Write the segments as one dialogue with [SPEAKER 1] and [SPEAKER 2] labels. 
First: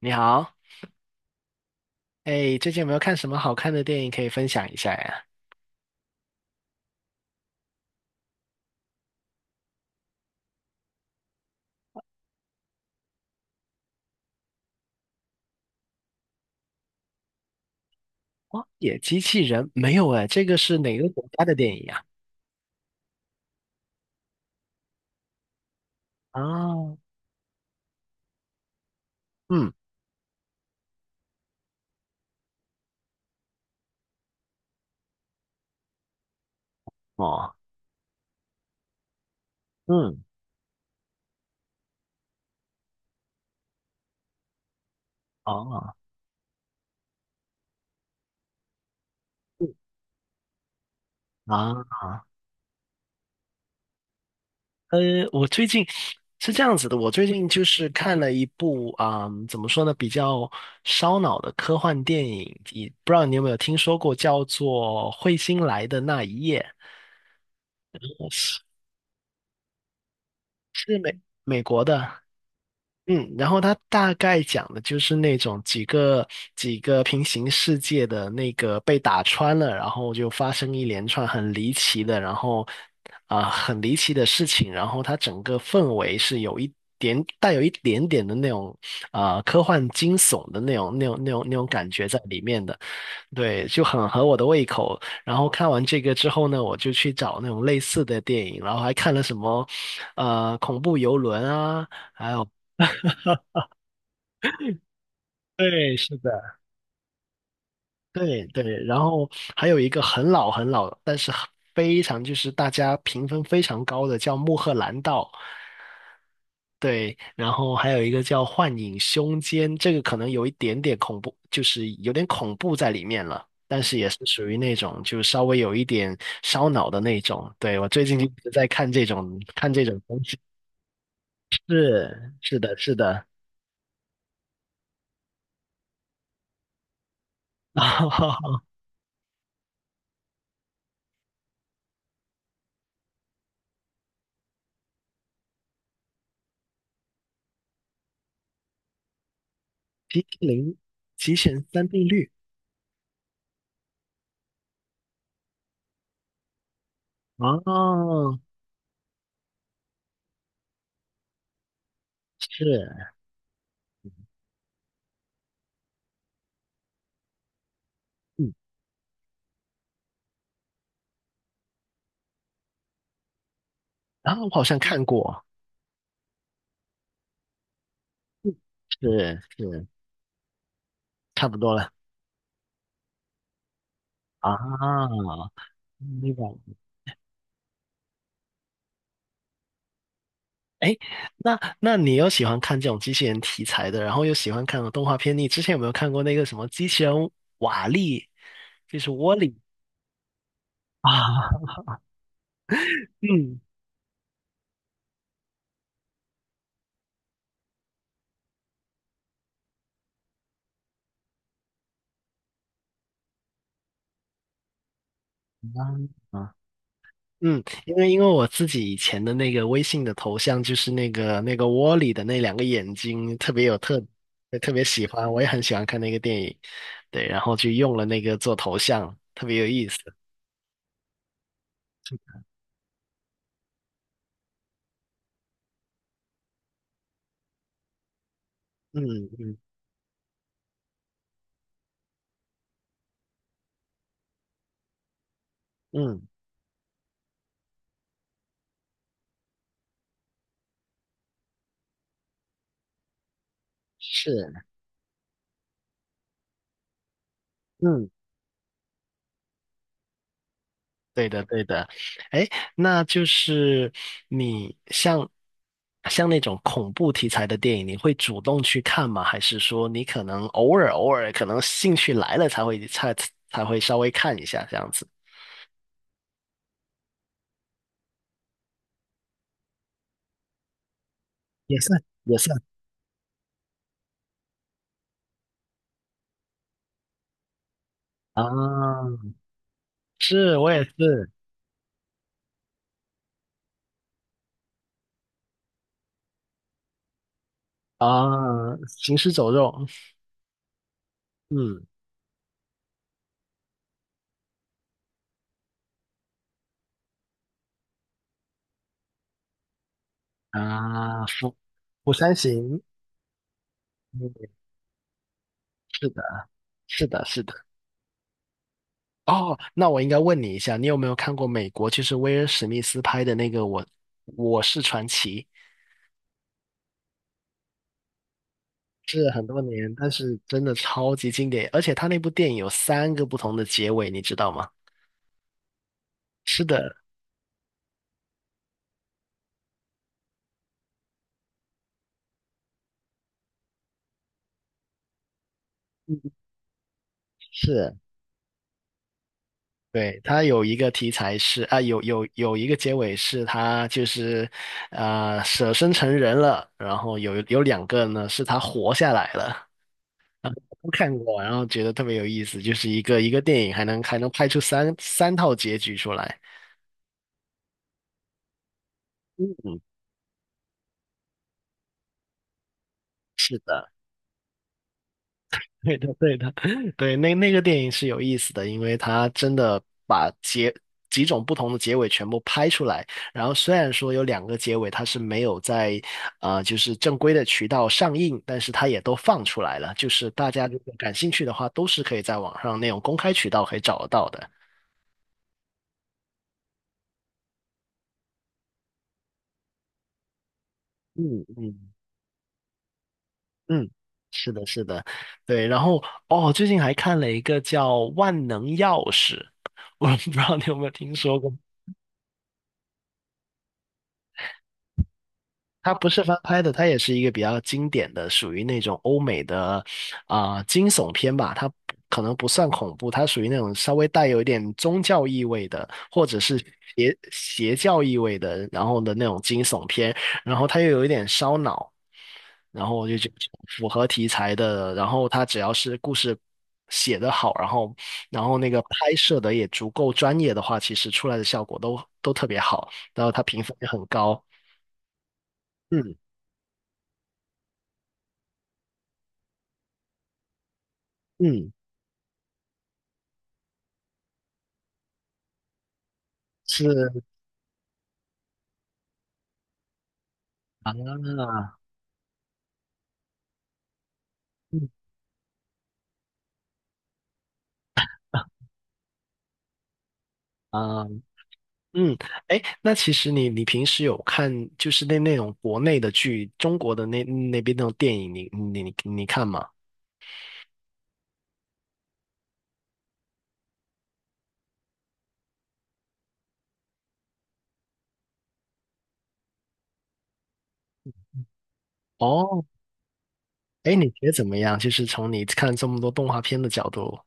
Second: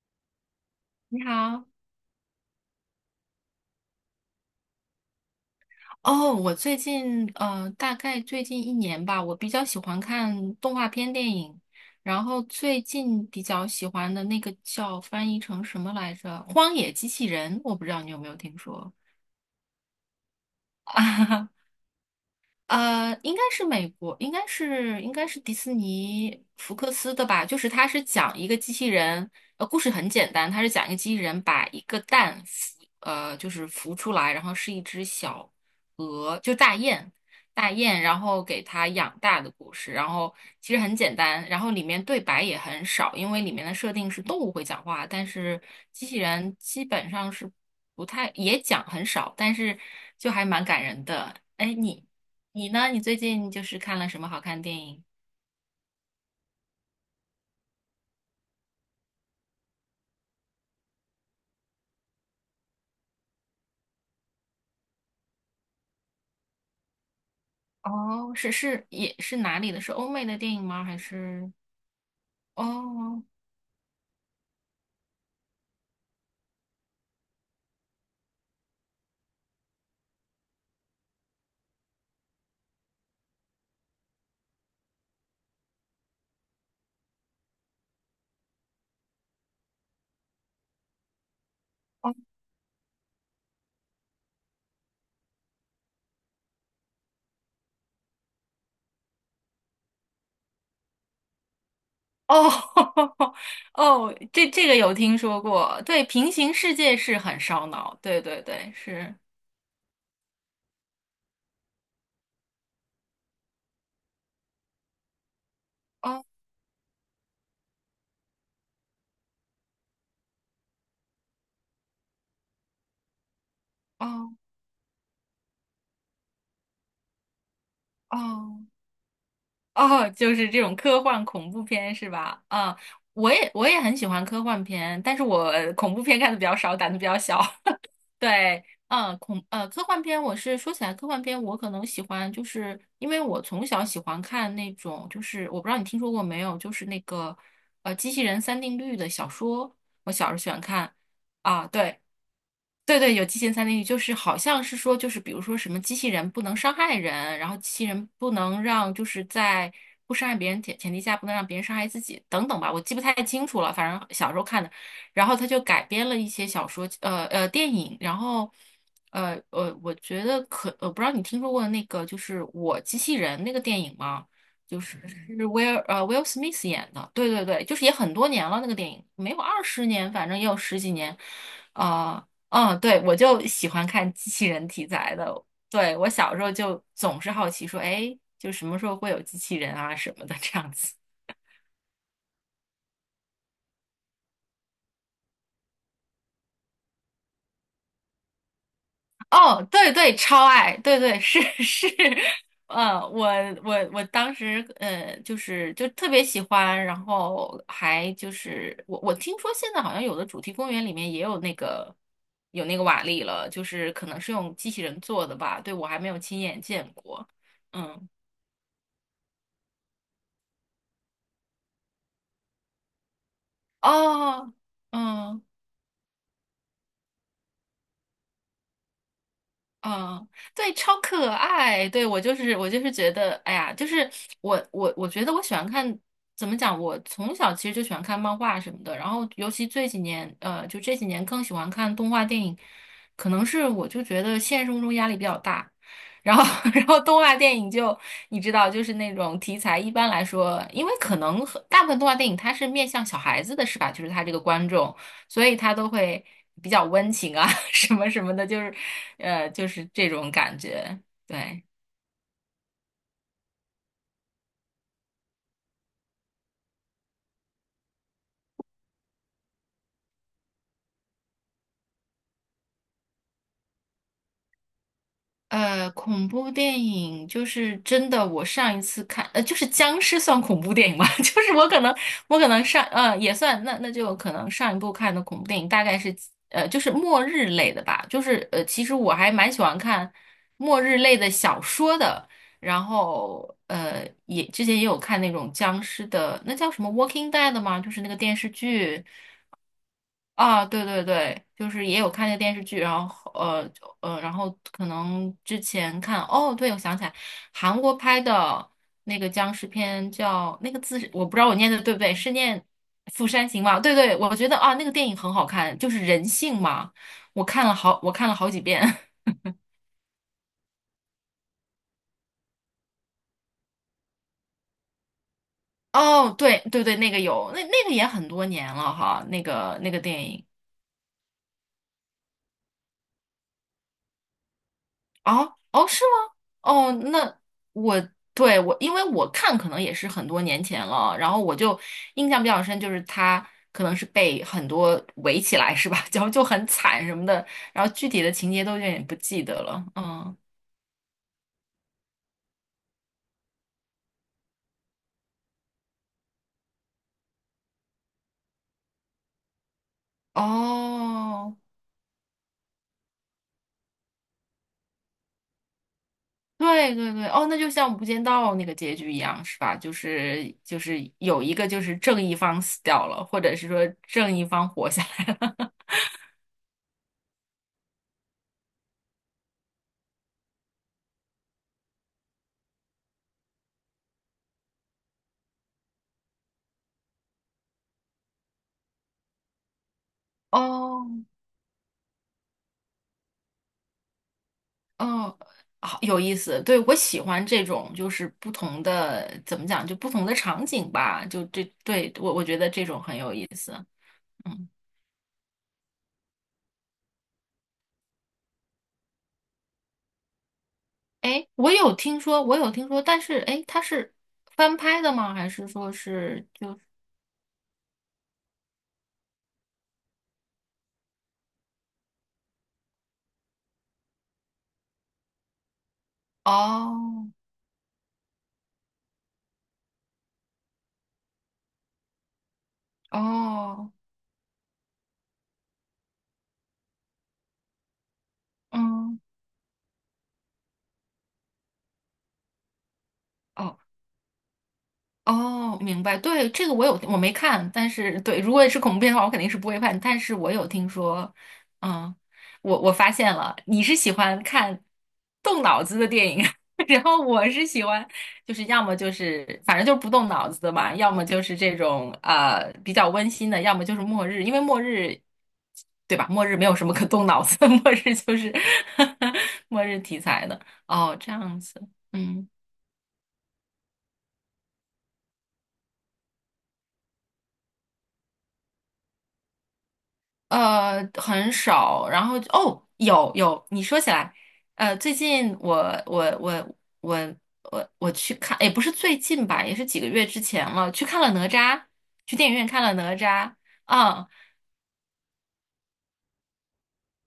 [SPEAKER 1] 你好。
[SPEAKER 2] 你好。
[SPEAKER 1] 哎，最近有没有看什么好看的电影可以分享一下呀？
[SPEAKER 2] 哦，我最近大概最近一年吧，我比较喜欢看动画片电影，然后最近比较喜欢的那个叫翻译成什么来着，《荒野机器人》，我不知道你有没有听
[SPEAKER 1] 《荒
[SPEAKER 2] 说。
[SPEAKER 1] 野机器人》没有哎，这个是哪个国家的 电影呀？
[SPEAKER 2] 应该是美国，应该是迪士尼福克
[SPEAKER 1] 啊。
[SPEAKER 2] 斯的吧？就是它是讲一个机器人，
[SPEAKER 1] 嗯。
[SPEAKER 2] 故事很简单，它是讲一个机器人把一个蛋孵，就是孵出来，然后是一只小鹅，就大雁，
[SPEAKER 1] 哦。
[SPEAKER 2] 大雁，然后给它养大的故事。然
[SPEAKER 1] 嗯。
[SPEAKER 2] 后其实很简单，然后里面对白也很少，因为里面的设定是动物会讲话，但是
[SPEAKER 1] 哦。
[SPEAKER 2] 机器人基本上是不太，也讲很少，但
[SPEAKER 1] 嗯
[SPEAKER 2] 是就还蛮感人的。哎，
[SPEAKER 1] 啊，
[SPEAKER 2] 你呢？你最近就是看了什么好看的电
[SPEAKER 1] 呃，
[SPEAKER 2] 影？
[SPEAKER 1] 我最近是这样子的，我最近就是看了一部怎么说呢，比较烧脑的科幻电影，你不知道你有没有听说过，叫做《彗星来的那一夜》，
[SPEAKER 2] 哦，是
[SPEAKER 1] 是
[SPEAKER 2] 是也是哪里的？是欧美的电影吗？
[SPEAKER 1] 是
[SPEAKER 2] 还
[SPEAKER 1] 美
[SPEAKER 2] 是
[SPEAKER 1] 美国的。
[SPEAKER 2] 哦
[SPEAKER 1] 嗯，然后它大概讲的就是那种几个平行世界的那个被打穿了，然后就发生一连串很离奇的，然后很离奇的事情，然后它整个氛围是有一点带有一点点的那种科幻惊悚的那种感觉
[SPEAKER 2] 哦
[SPEAKER 1] 在里面的。对，就很合我的胃口。然后看完这个之后呢，我就去找那种类似的电影，然后还看了什么恐怖游轮啊。
[SPEAKER 2] 哦。 哦，这个有听说过。
[SPEAKER 1] 对，
[SPEAKER 2] 对，
[SPEAKER 1] 是
[SPEAKER 2] 平行
[SPEAKER 1] 的。
[SPEAKER 2] 世界是很烧脑。对对
[SPEAKER 1] 对
[SPEAKER 2] 对，
[SPEAKER 1] 对，然
[SPEAKER 2] 是。
[SPEAKER 1] 后还有一个很老，但是非常就是大家评分非常高的叫《穆赫兰道》。
[SPEAKER 2] 哦
[SPEAKER 1] 对，然后还有一个叫《幻影凶间》，这个可能有一点点恐怖，就是有点恐怖在里面了，但是
[SPEAKER 2] 哦
[SPEAKER 1] 也是属于那种就稍微有一点烧脑的那种。对，我最近一直
[SPEAKER 2] 哦
[SPEAKER 1] 在看这种
[SPEAKER 2] 哦，
[SPEAKER 1] 东
[SPEAKER 2] 就
[SPEAKER 1] 西。
[SPEAKER 2] 是这种科幻恐怖片是
[SPEAKER 1] 是
[SPEAKER 2] 吧？
[SPEAKER 1] 是的
[SPEAKER 2] 啊，
[SPEAKER 1] 是的，
[SPEAKER 2] 我也很喜欢科幻片，但是我恐怖片看的比较少，胆子比较小。
[SPEAKER 1] 啊，
[SPEAKER 2] 对，嗯，科幻片，我是说起来科幻片，我可能喜欢，就是因为我从小喜欢看那种，就是我不知道你听说过没有，就是那个机器人三定律的小说，我
[SPEAKER 1] 冰淇
[SPEAKER 2] 小时候喜欢
[SPEAKER 1] 淋
[SPEAKER 2] 看。
[SPEAKER 1] 极限
[SPEAKER 2] 啊，
[SPEAKER 1] 三
[SPEAKER 2] 对，
[SPEAKER 1] 定律。
[SPEAKER 2] 对对，有极限三定律，就是好像是说，就是比如说什么机器人不能伤害人，然后机器人不
[SPEAKER 1] 哦，
[SPEAKER 2] 能让就是在不伤害别人前提下，不能让别人伤害自己等等吧，我记不太
[SPEAKER 1] 是。
[SPEAKER 2] 清楚了，反正小时候看的。然后他就改编了一些小说，电影，然后
[SPEAKER 1] 嗯。
[SPEAKER 2] 我觉得不知道你听说过那个就是《我机器人》那个电影吗？
[SPEAKER 1] 啊，我好像
[SPEAKER 2] 就是
[SPEAKER 1] 看过。
[SPEAKER 2] Will Smith 演的，对对对，就是也很多年
[SPEAKER 1] 嗯，
[SPEAKER 2] 了那个电影，没有
[SPEAKER 1] 是
[SPEAKER 2] 二
[SPEAKER 1] 是，
[SPEAKER 2] 十年，反正也有十几年。
[SPEAKER 1] 差不多了
[SPEAKER 2] 啊、呃嗯，对，我就喜欢看机器人题材
[SPEAKER 1] 啊。
[SPEAKER 2] 的。对，我
[SPEAKER 1] 明
[SPEAKER 2] 小时候
[SPEAKER 1] 白。
[SPEAKER 2] 就总是好奇说，哎，就什么时候会有机器人啊什么的这样
[SPEAKER 1] 哎，
[SPEAKER 2] 子。
[SPEAKER 1] 那那你又喜欢看这种机器人题材的，然后又喜欢看动画片，你之前有没有看过那个什么机器人瓦力，就是 Wall-E？
[SPEAKER 2] 哦，对对，超爱，对对是
[SPEAKER 1] 啊？
[SPEAKER 2] 是。嗯，我
[SPEAKER 1] 嗯。
[SPEAKER 2] 我我当时就是就特别喜欢，然后还就是我听说现在好像有的主题公园里面也有那个瓦力了，就是可能是用机器人做的吧，对，我还没有亲
[SPEAKER 1] 啊。
[SPEAKER 2] 眼见过。
[SPEAKER 1] 嗯，因
[SPEAKER 2] 嗯，
[SPEAKER 1] 为因为我自己以前的那个微信的头像就是那个窝里的那两个眼睛特别有特，
[SPEAKER 2] 哦，
[SPEAKER 1] 特别喜欢，我
[SPEAKER 2] 嗯。
[SPEAKER 1] 也很喜欢看那个电影。对，然后就用了那个做头像，特别有意思。
[SPEAKER 2] 嗯，对，超可爱。对，我就是觉得，哎呀，就是我觉得我喜欢看。怎么讲？我从小其实就喜欢看漫画什么的，
[SPEAKER 1] 嗯。
[SPEAKER 2] 然后尤
[SPEAKER 1] 嗯。
[SPEAKER 2] 其这几年，就这几年更喜欢看动画电影，可能是我就觉得现实生活中压力比较大，
[SPEAKER 1] 嗯。
[SPEAKER 2] 然后 然后动画电影就你知道，就是那种题材一般来说，因为可能很大部分动画电影它是面向小孩子的，是吧？就是它这个
[SPEAKER 1] 是。
[SPEAKER 2] 观众。所以他都会比较温情啊，什么
[SPEAKER 1] 嗯。
[SPEAKER 2] 什么的，就是，就是这种感觉。
[SPEAKER 1] 对的
[SPEAKER 2] 对。
[SPEAKER 1] 对的。哎，那就是你像像那种恐怖题材的电影，你会主动去看吗？还是说你可能偶尔可能兴趣来了才会稍微看一下这样子？
[SPEAKER 2] 恐怖电影就是真的。我上一次看，就是僵尸算恐怖电影吗？就是我
[SPEAKER 1] 也
[SPEAKER 2] 可能，
[SPEAKER 1] 算也
[SPEAKER 2] 我可
[SPEAKER 1] 算。
[SPEAKER 2] 能上，呃，也算。那就可能上一部看的恐怖电影大概是，就是末日类的吧。其实
[SPEAKER 1] 啊，
[SPEAKER 2] 我还蛮喜欢看
[SPEAKER 1] 是我
[SPEAKER 2] 末
[SPEAKER 1] 也
[SPEAKER 2] 日类
[SPEAKER 1] 是。
[SPEAKER 2] 的小说的。然后也之前也有看那种僵尸的，那叫什么《Walking Dead》吗？就是那个电视
[SPEAKER 1] 啊，
[SPEAKER 2] 剧。
[SPEAKER 1] 行尸走肉。
[SPEAKER 2] 啊，对对对，就
[SPEAKER 1] 嗯。
[SPEAKER 2] 是也有看那个电视剧，然后呃就呃，然后可能之前看，哦，对，我想起来，韩国拍的那个僵尸片叫那个字是
[SPEAKER 1] 啊，
[SPEAKER 2] 我不知道
[SPEAKER 1] 釜
[SPEAKER 2] 我念的对不
[SPEAKER 1] 釜
[SPEAKER 2] 对，是
[SPEAKER 1] 山
[SPEAKER 2] 念
[SPEAKER 1] 行，
[SPEAKER 2] 《釜山行》吗？对对，我觉
[SPEAKER 1] 嗯，
[SPEAKER 2] 得啊，那个电影很好看，就是
[SPEAKER 1] 是的，
[SPEAKER 2] 人性嘛，
[SPEAKER 1] 是的，是的。
[SPEAKER 2] 我看了好几遍。
[SPEAKER 1] 哦，那我应该问你一下，你有没有看过美国就是威尔史密斯拍的那个我是传奇？
[SPEAKER 2] 哦，对对对，那个有，那那个也很多年了哈，
[SPEAKER 1] 是
[SPEAKER 2] 那
[SPEAKER 1] 很多
[SPEAKER 2] 个那
[SPEAKER 1] 年，
[SPEAKER 2] 个
[SPEAKER 1] 但
[SPEAKER 2] 电
[SPEAKER 1] 是
[SPEAKER 2] 影。
[SPEAKER 1] 真的超级经典，而且他那部电影有三个不同的结尾，你知道吗？
[SPEAKER 2] 哦哦，是吗？
[SPEAKER 1] 是
[SPEAKER 2] 哦，
[SPEAKER 1] 的。
[SPEAKER 2] 我对我，因为我看可能也是很多年前了，然后我就印象比较深，就是他可能是被很多围起来是吧？然后就很惨什么的，然后
[SPEAKER 1] 是。
[SPEAKER 2] 具体的情节都有点不记得了。
[SPEAKER 1] 对，
[SPEAKER 2] 嗯，
[SPEAKER 1] 它有一个题材是有有一个结尾是他就是舍身成人了，然后有两个呢是他活下来了，都看过，然
[SPEAKER 2] 哦，
[SPEAKER 1] 后觉得特别有意思，就是一个电影还能拍出三套结局出来。
[SPEAKER 2] 对对对，哦，那就像《无间道》那个结局一样是吧？
[SPEAKER 1] 嗯，
[SPEAKER 2] 就是有一个就是正义方死掉了，或者
[SPEAKER 1] 是
[SPEAKER 2] 是说
[SPEAKER 1] 的。
[SPEAKER 2] 正义方活下来了。
[SPEAKER 1] 对的，对的。对，那那个电影是有意思的，因为它真的把结几种不同的结尾全部拍出来。然后虽然说有两个结尾它是没有在就是正规的渠道上映，但是它也都放出来了。就是大 家如果感
[SPEAKER 2] 哦。
[SPEAKER 1] 兴趣的话，都是可以在网上那种公开渠道可以找得到的。
[SPEAKER 2] 嗯，好有意思。对，我喜欢这种，就是不同的，怎么讲，就不同的场景吧。
[SPEAKER 1] 嗯。
[SPEAKER 2] 就这，
[SPEAKER 1] 嗯。
[SPEAKER 2] 对，我觉得这种很有意思。
[SPEAKER 1] 嗯。是的，
[SPEAKER 2] 嗯，
[SPEAKER 1] 是的，对。然后哦，最近还看了一个叫《万能钥匙》，我不知道你有没有听说
[SPEAKER 2] 哎，
[SPEAKER 1] 过。
[SPEAKER 2] 我有听说，我有听说，但是哎，诶它是翻拍的吗？还是说
[SPEAKER 1] 它不是翻
[SPEAKER 2] 是
[SPEAKER 1] 拍的，
[SPEAKER 2] 就
[SPEAKER 1] 它也是一个比较经典的，属于那种欧美的惊悚片吧。它可能不算恐怖，它属于那种稍微带有一点宗教意味的，或者是邪
[SPEAKER 2] 哦
[SPEAKER 1] 邪教意味的，然后的那种惊悚片。然后它又有一点烧脑，然后我就觉得符
[SPEAKER 2] 哦。
[SPEAKER 1] 合题材的。然后它只要是故事写得好，然后然后那个拍
[SPEAKER 2] 嗯，
[SPEAKER 1] 摄的也足够专业的话，其实出来的效果都特别好，然后它评分
[SPEAKER 2] 哦
[SPEAKER 1] 也很高。
[SPEAKER 2] 哦，明
[SPEAKER 1] 嗯。
[SPEAKER 2] 白。对，这个我有，我没看，但是对，如果是恐怖片的话，我肯定是不会看。但是我有听说。
[SPEAKER 1] 嗯。
[SPEAKER 2] 嗯，我发现了，你是喜欢看动脑子的电影，然后
[SPEAKER 1] 是。
[SPEAKER 2] 我是喜欢，就是要么就是反正就是不动脑子的嘛，要么就是
[SPEAKER 1] 啊。
[SPEAKER 2] 这种比较温馨的，要么就是末日，因为末
[SPEAKER 1] 嗯。
[SPEAKER 2] 日，对吧？末日没有什么可动脑子的，末日就是 末日题材的。
[SPEAKER 1] 啊。
[SPEAKER 2] 哦，这样子。
[SPEAKER 1] 嗯。
[SPEAKER 2] 嗯。
[SPEAKER 1] 哎，那其实你你平时有看就是那那种国内的剧，中国的那那边那种电影，你看吗？
[SPEAKER 2] 很少。然后哦，有有，你说起来，最近我我我我去看，也不是最近吧，也是几个月之前了，去看了哪吒，去电影
[SPEAKER 1] 哦。
[SPEAKER 2] 院看了哪吒。
[SPEAKER 1] 哎，你觉
[SPEAKER 2] 啊。
[SPEAKER 1] 得怎么样？就是从你看这么多动画片的角度。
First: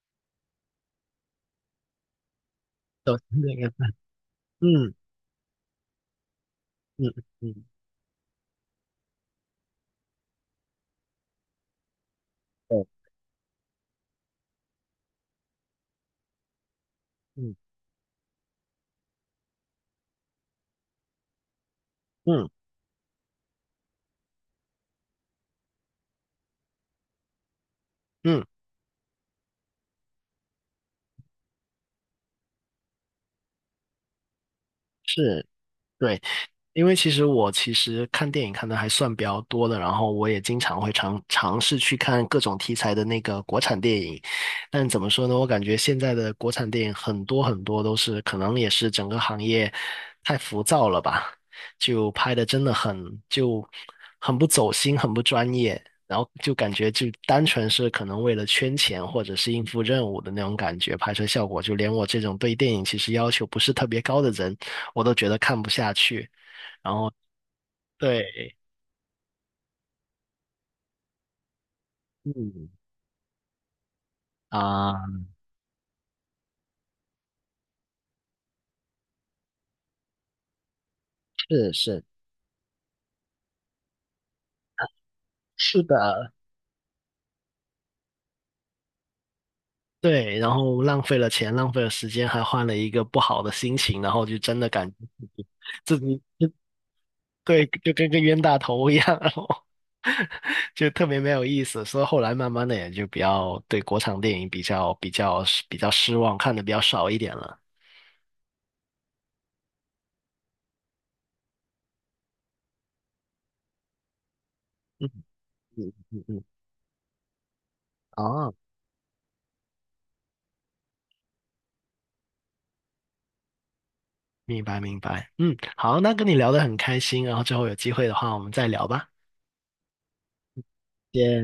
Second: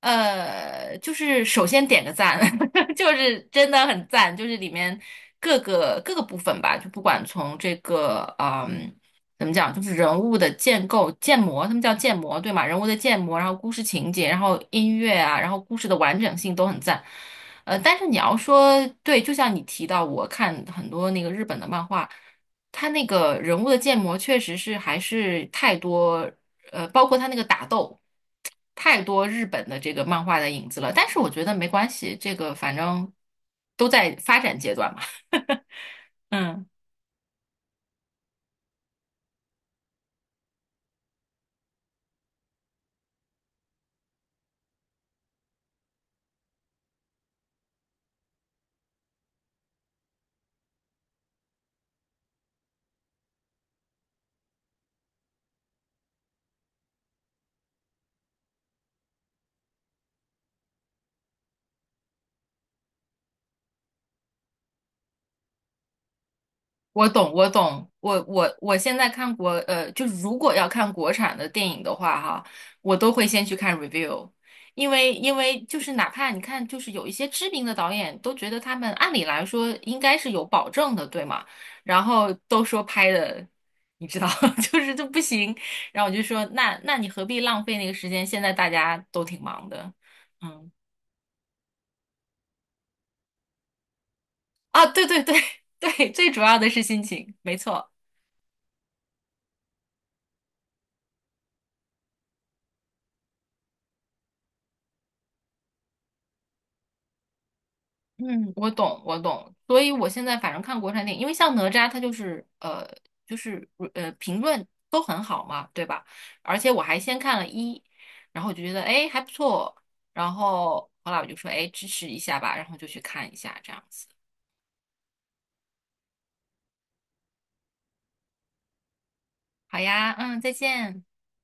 [SPEAKER 2] 就是首先点个赞，就
[SPEAKER 1] 都
[SPEAKER 2] 是
[SPEAKER 1] 那
[SPEAKER 2] 真
[SPEAKER 1] 个。
[SPEAKER 2] 的很赞，就是里
[SPEAKER 1] 嗯。
[SPEAKER 2] 面各个部分吧，就不
[SPEAKER 1] 嗯。
[SPEAKER 2] 管从
[SPEAKER 1] 嗯。
[SPEAKER 2] 这个怎么讲，就是人物的建构、建模，他们叫建模，对吗？人物
[SPEAKER 1] 对。
[SPEAKER 2] 的建模，然后故事情节，然后音乐啊，然后故事的完整性都很赞。
[SPEAKER 1] 嗯。
[SPEAKER 2] 但是你要说对，就像你提到，我看很多那个日本的漫画，
[SPEAKER 1] 嗯。
[SPEAKER 2] 它那个人物的建模确实是还是太多。包括他那个打斗，
[SPEAKER 1] 嗯。
[SPEAKER 2] 太多日本的这个漫画的影子了。但是我觉得没关系，这个反正都在发展阶段嘛。
[SPEAKER 1] 是。对。
[SPEAKER 2] 嗯。
[SPEAKER 1] 因为其实我其实看电影看的还算比较多的，然后我也经常会尝试去看各种题材的那个国产电影，但怎么说呢，我感觉现在的国产电影很多都是可能也是整个行业太浮躁了吧，就拍的真的很不走心，很不专业，然后就感觉就单纯是可能为了圈钱或者是应付任务的那种感觉，拍摄效果就连我这种对电影其实要求不是特别高的人，我都觉得看不下去。然
[SPEAKER 2] 我
[SPEAKER 1] 后
[SPEAKER 2] 懂，我懂，我
[SPEAKER 1] 对。
[SPEAKER 2] 我我现在就如果要看国产的电影的话，哈，
[SPEAKER 1] 嗯。
[SPEAKER 2] 我都会先去看 review，因
[SPEAKER 1] 啊，
[SPEAKER 2] 为因为就是哪怕你看，就是有一些知名的导演都觉得他们按理来说应该是有保证的，对吗？
[SPEAKER 1] 是
[SPEAKER 2] 然
[SPEAKER 1] 是
[SPEAKER 2] 后都说拍的，你知道，就是这不行，
[SPEAKER 1] 是
[SPEAKER 2] 然后我就
[SPEAKER 1] 的，
[SPEAKER 2] 说，那你何必浪费那个时间？现在大家都挺忙的。
[SPEAKER 1] 对，然
[SPEAKER 2] 嗯，
[SPEAKER 1] 后浪费了钱，浪费了时间，还换了一个不好的心情，然后就真的
[SPEAKER 2] 啊，
[SPEAKER 1] 感觉
[SPEAKER 2] 对对
[SPEAKER 1] 自
[SPEAKER 2] 对。
[SPEAKER 1] 己 自
[SPEAKER 2] 对，
[SPEAKER 1] 己
[SPEAKER 2] 最主要的是心情，没
[SPEAKER 1] 对，
[SPEAKER 2] 错。
[SPEAKER 1] 就跟个冤大头一样，然后就特别没有意思。所以后来慢慢的也就比较对国产电影比较失望，看的比较少一点了。
[SPEAKER 2] 嗯，我懂，我懂。所以我现在反正看国产电影，因为像哪吒，它就是,评论都
[SPEAKER 1] 嗯。
[SPEAKER 2] 很好嘛，对
[SPEAKER 1] 嗯。
[SPEAKER 2] 吧？
[SPEAKER 1] 嗯。嗯。
[SPEAKER 2] 而且我还先看了一，然后
[SPEAKER 1] 哦，
[SPEAKER 2] 我就觉得哎还不错，然后后来我就说哎支持一下吧，然后就去看一下这样子。
[SPEAKER 1] 明白明白。嗯，好，那跟你聊的很开心，然后之后有机会的话我们再聊吧，
[SPEAKER 2] 好呀，嗯，再见。
[SPEAKER 1] 谢谢。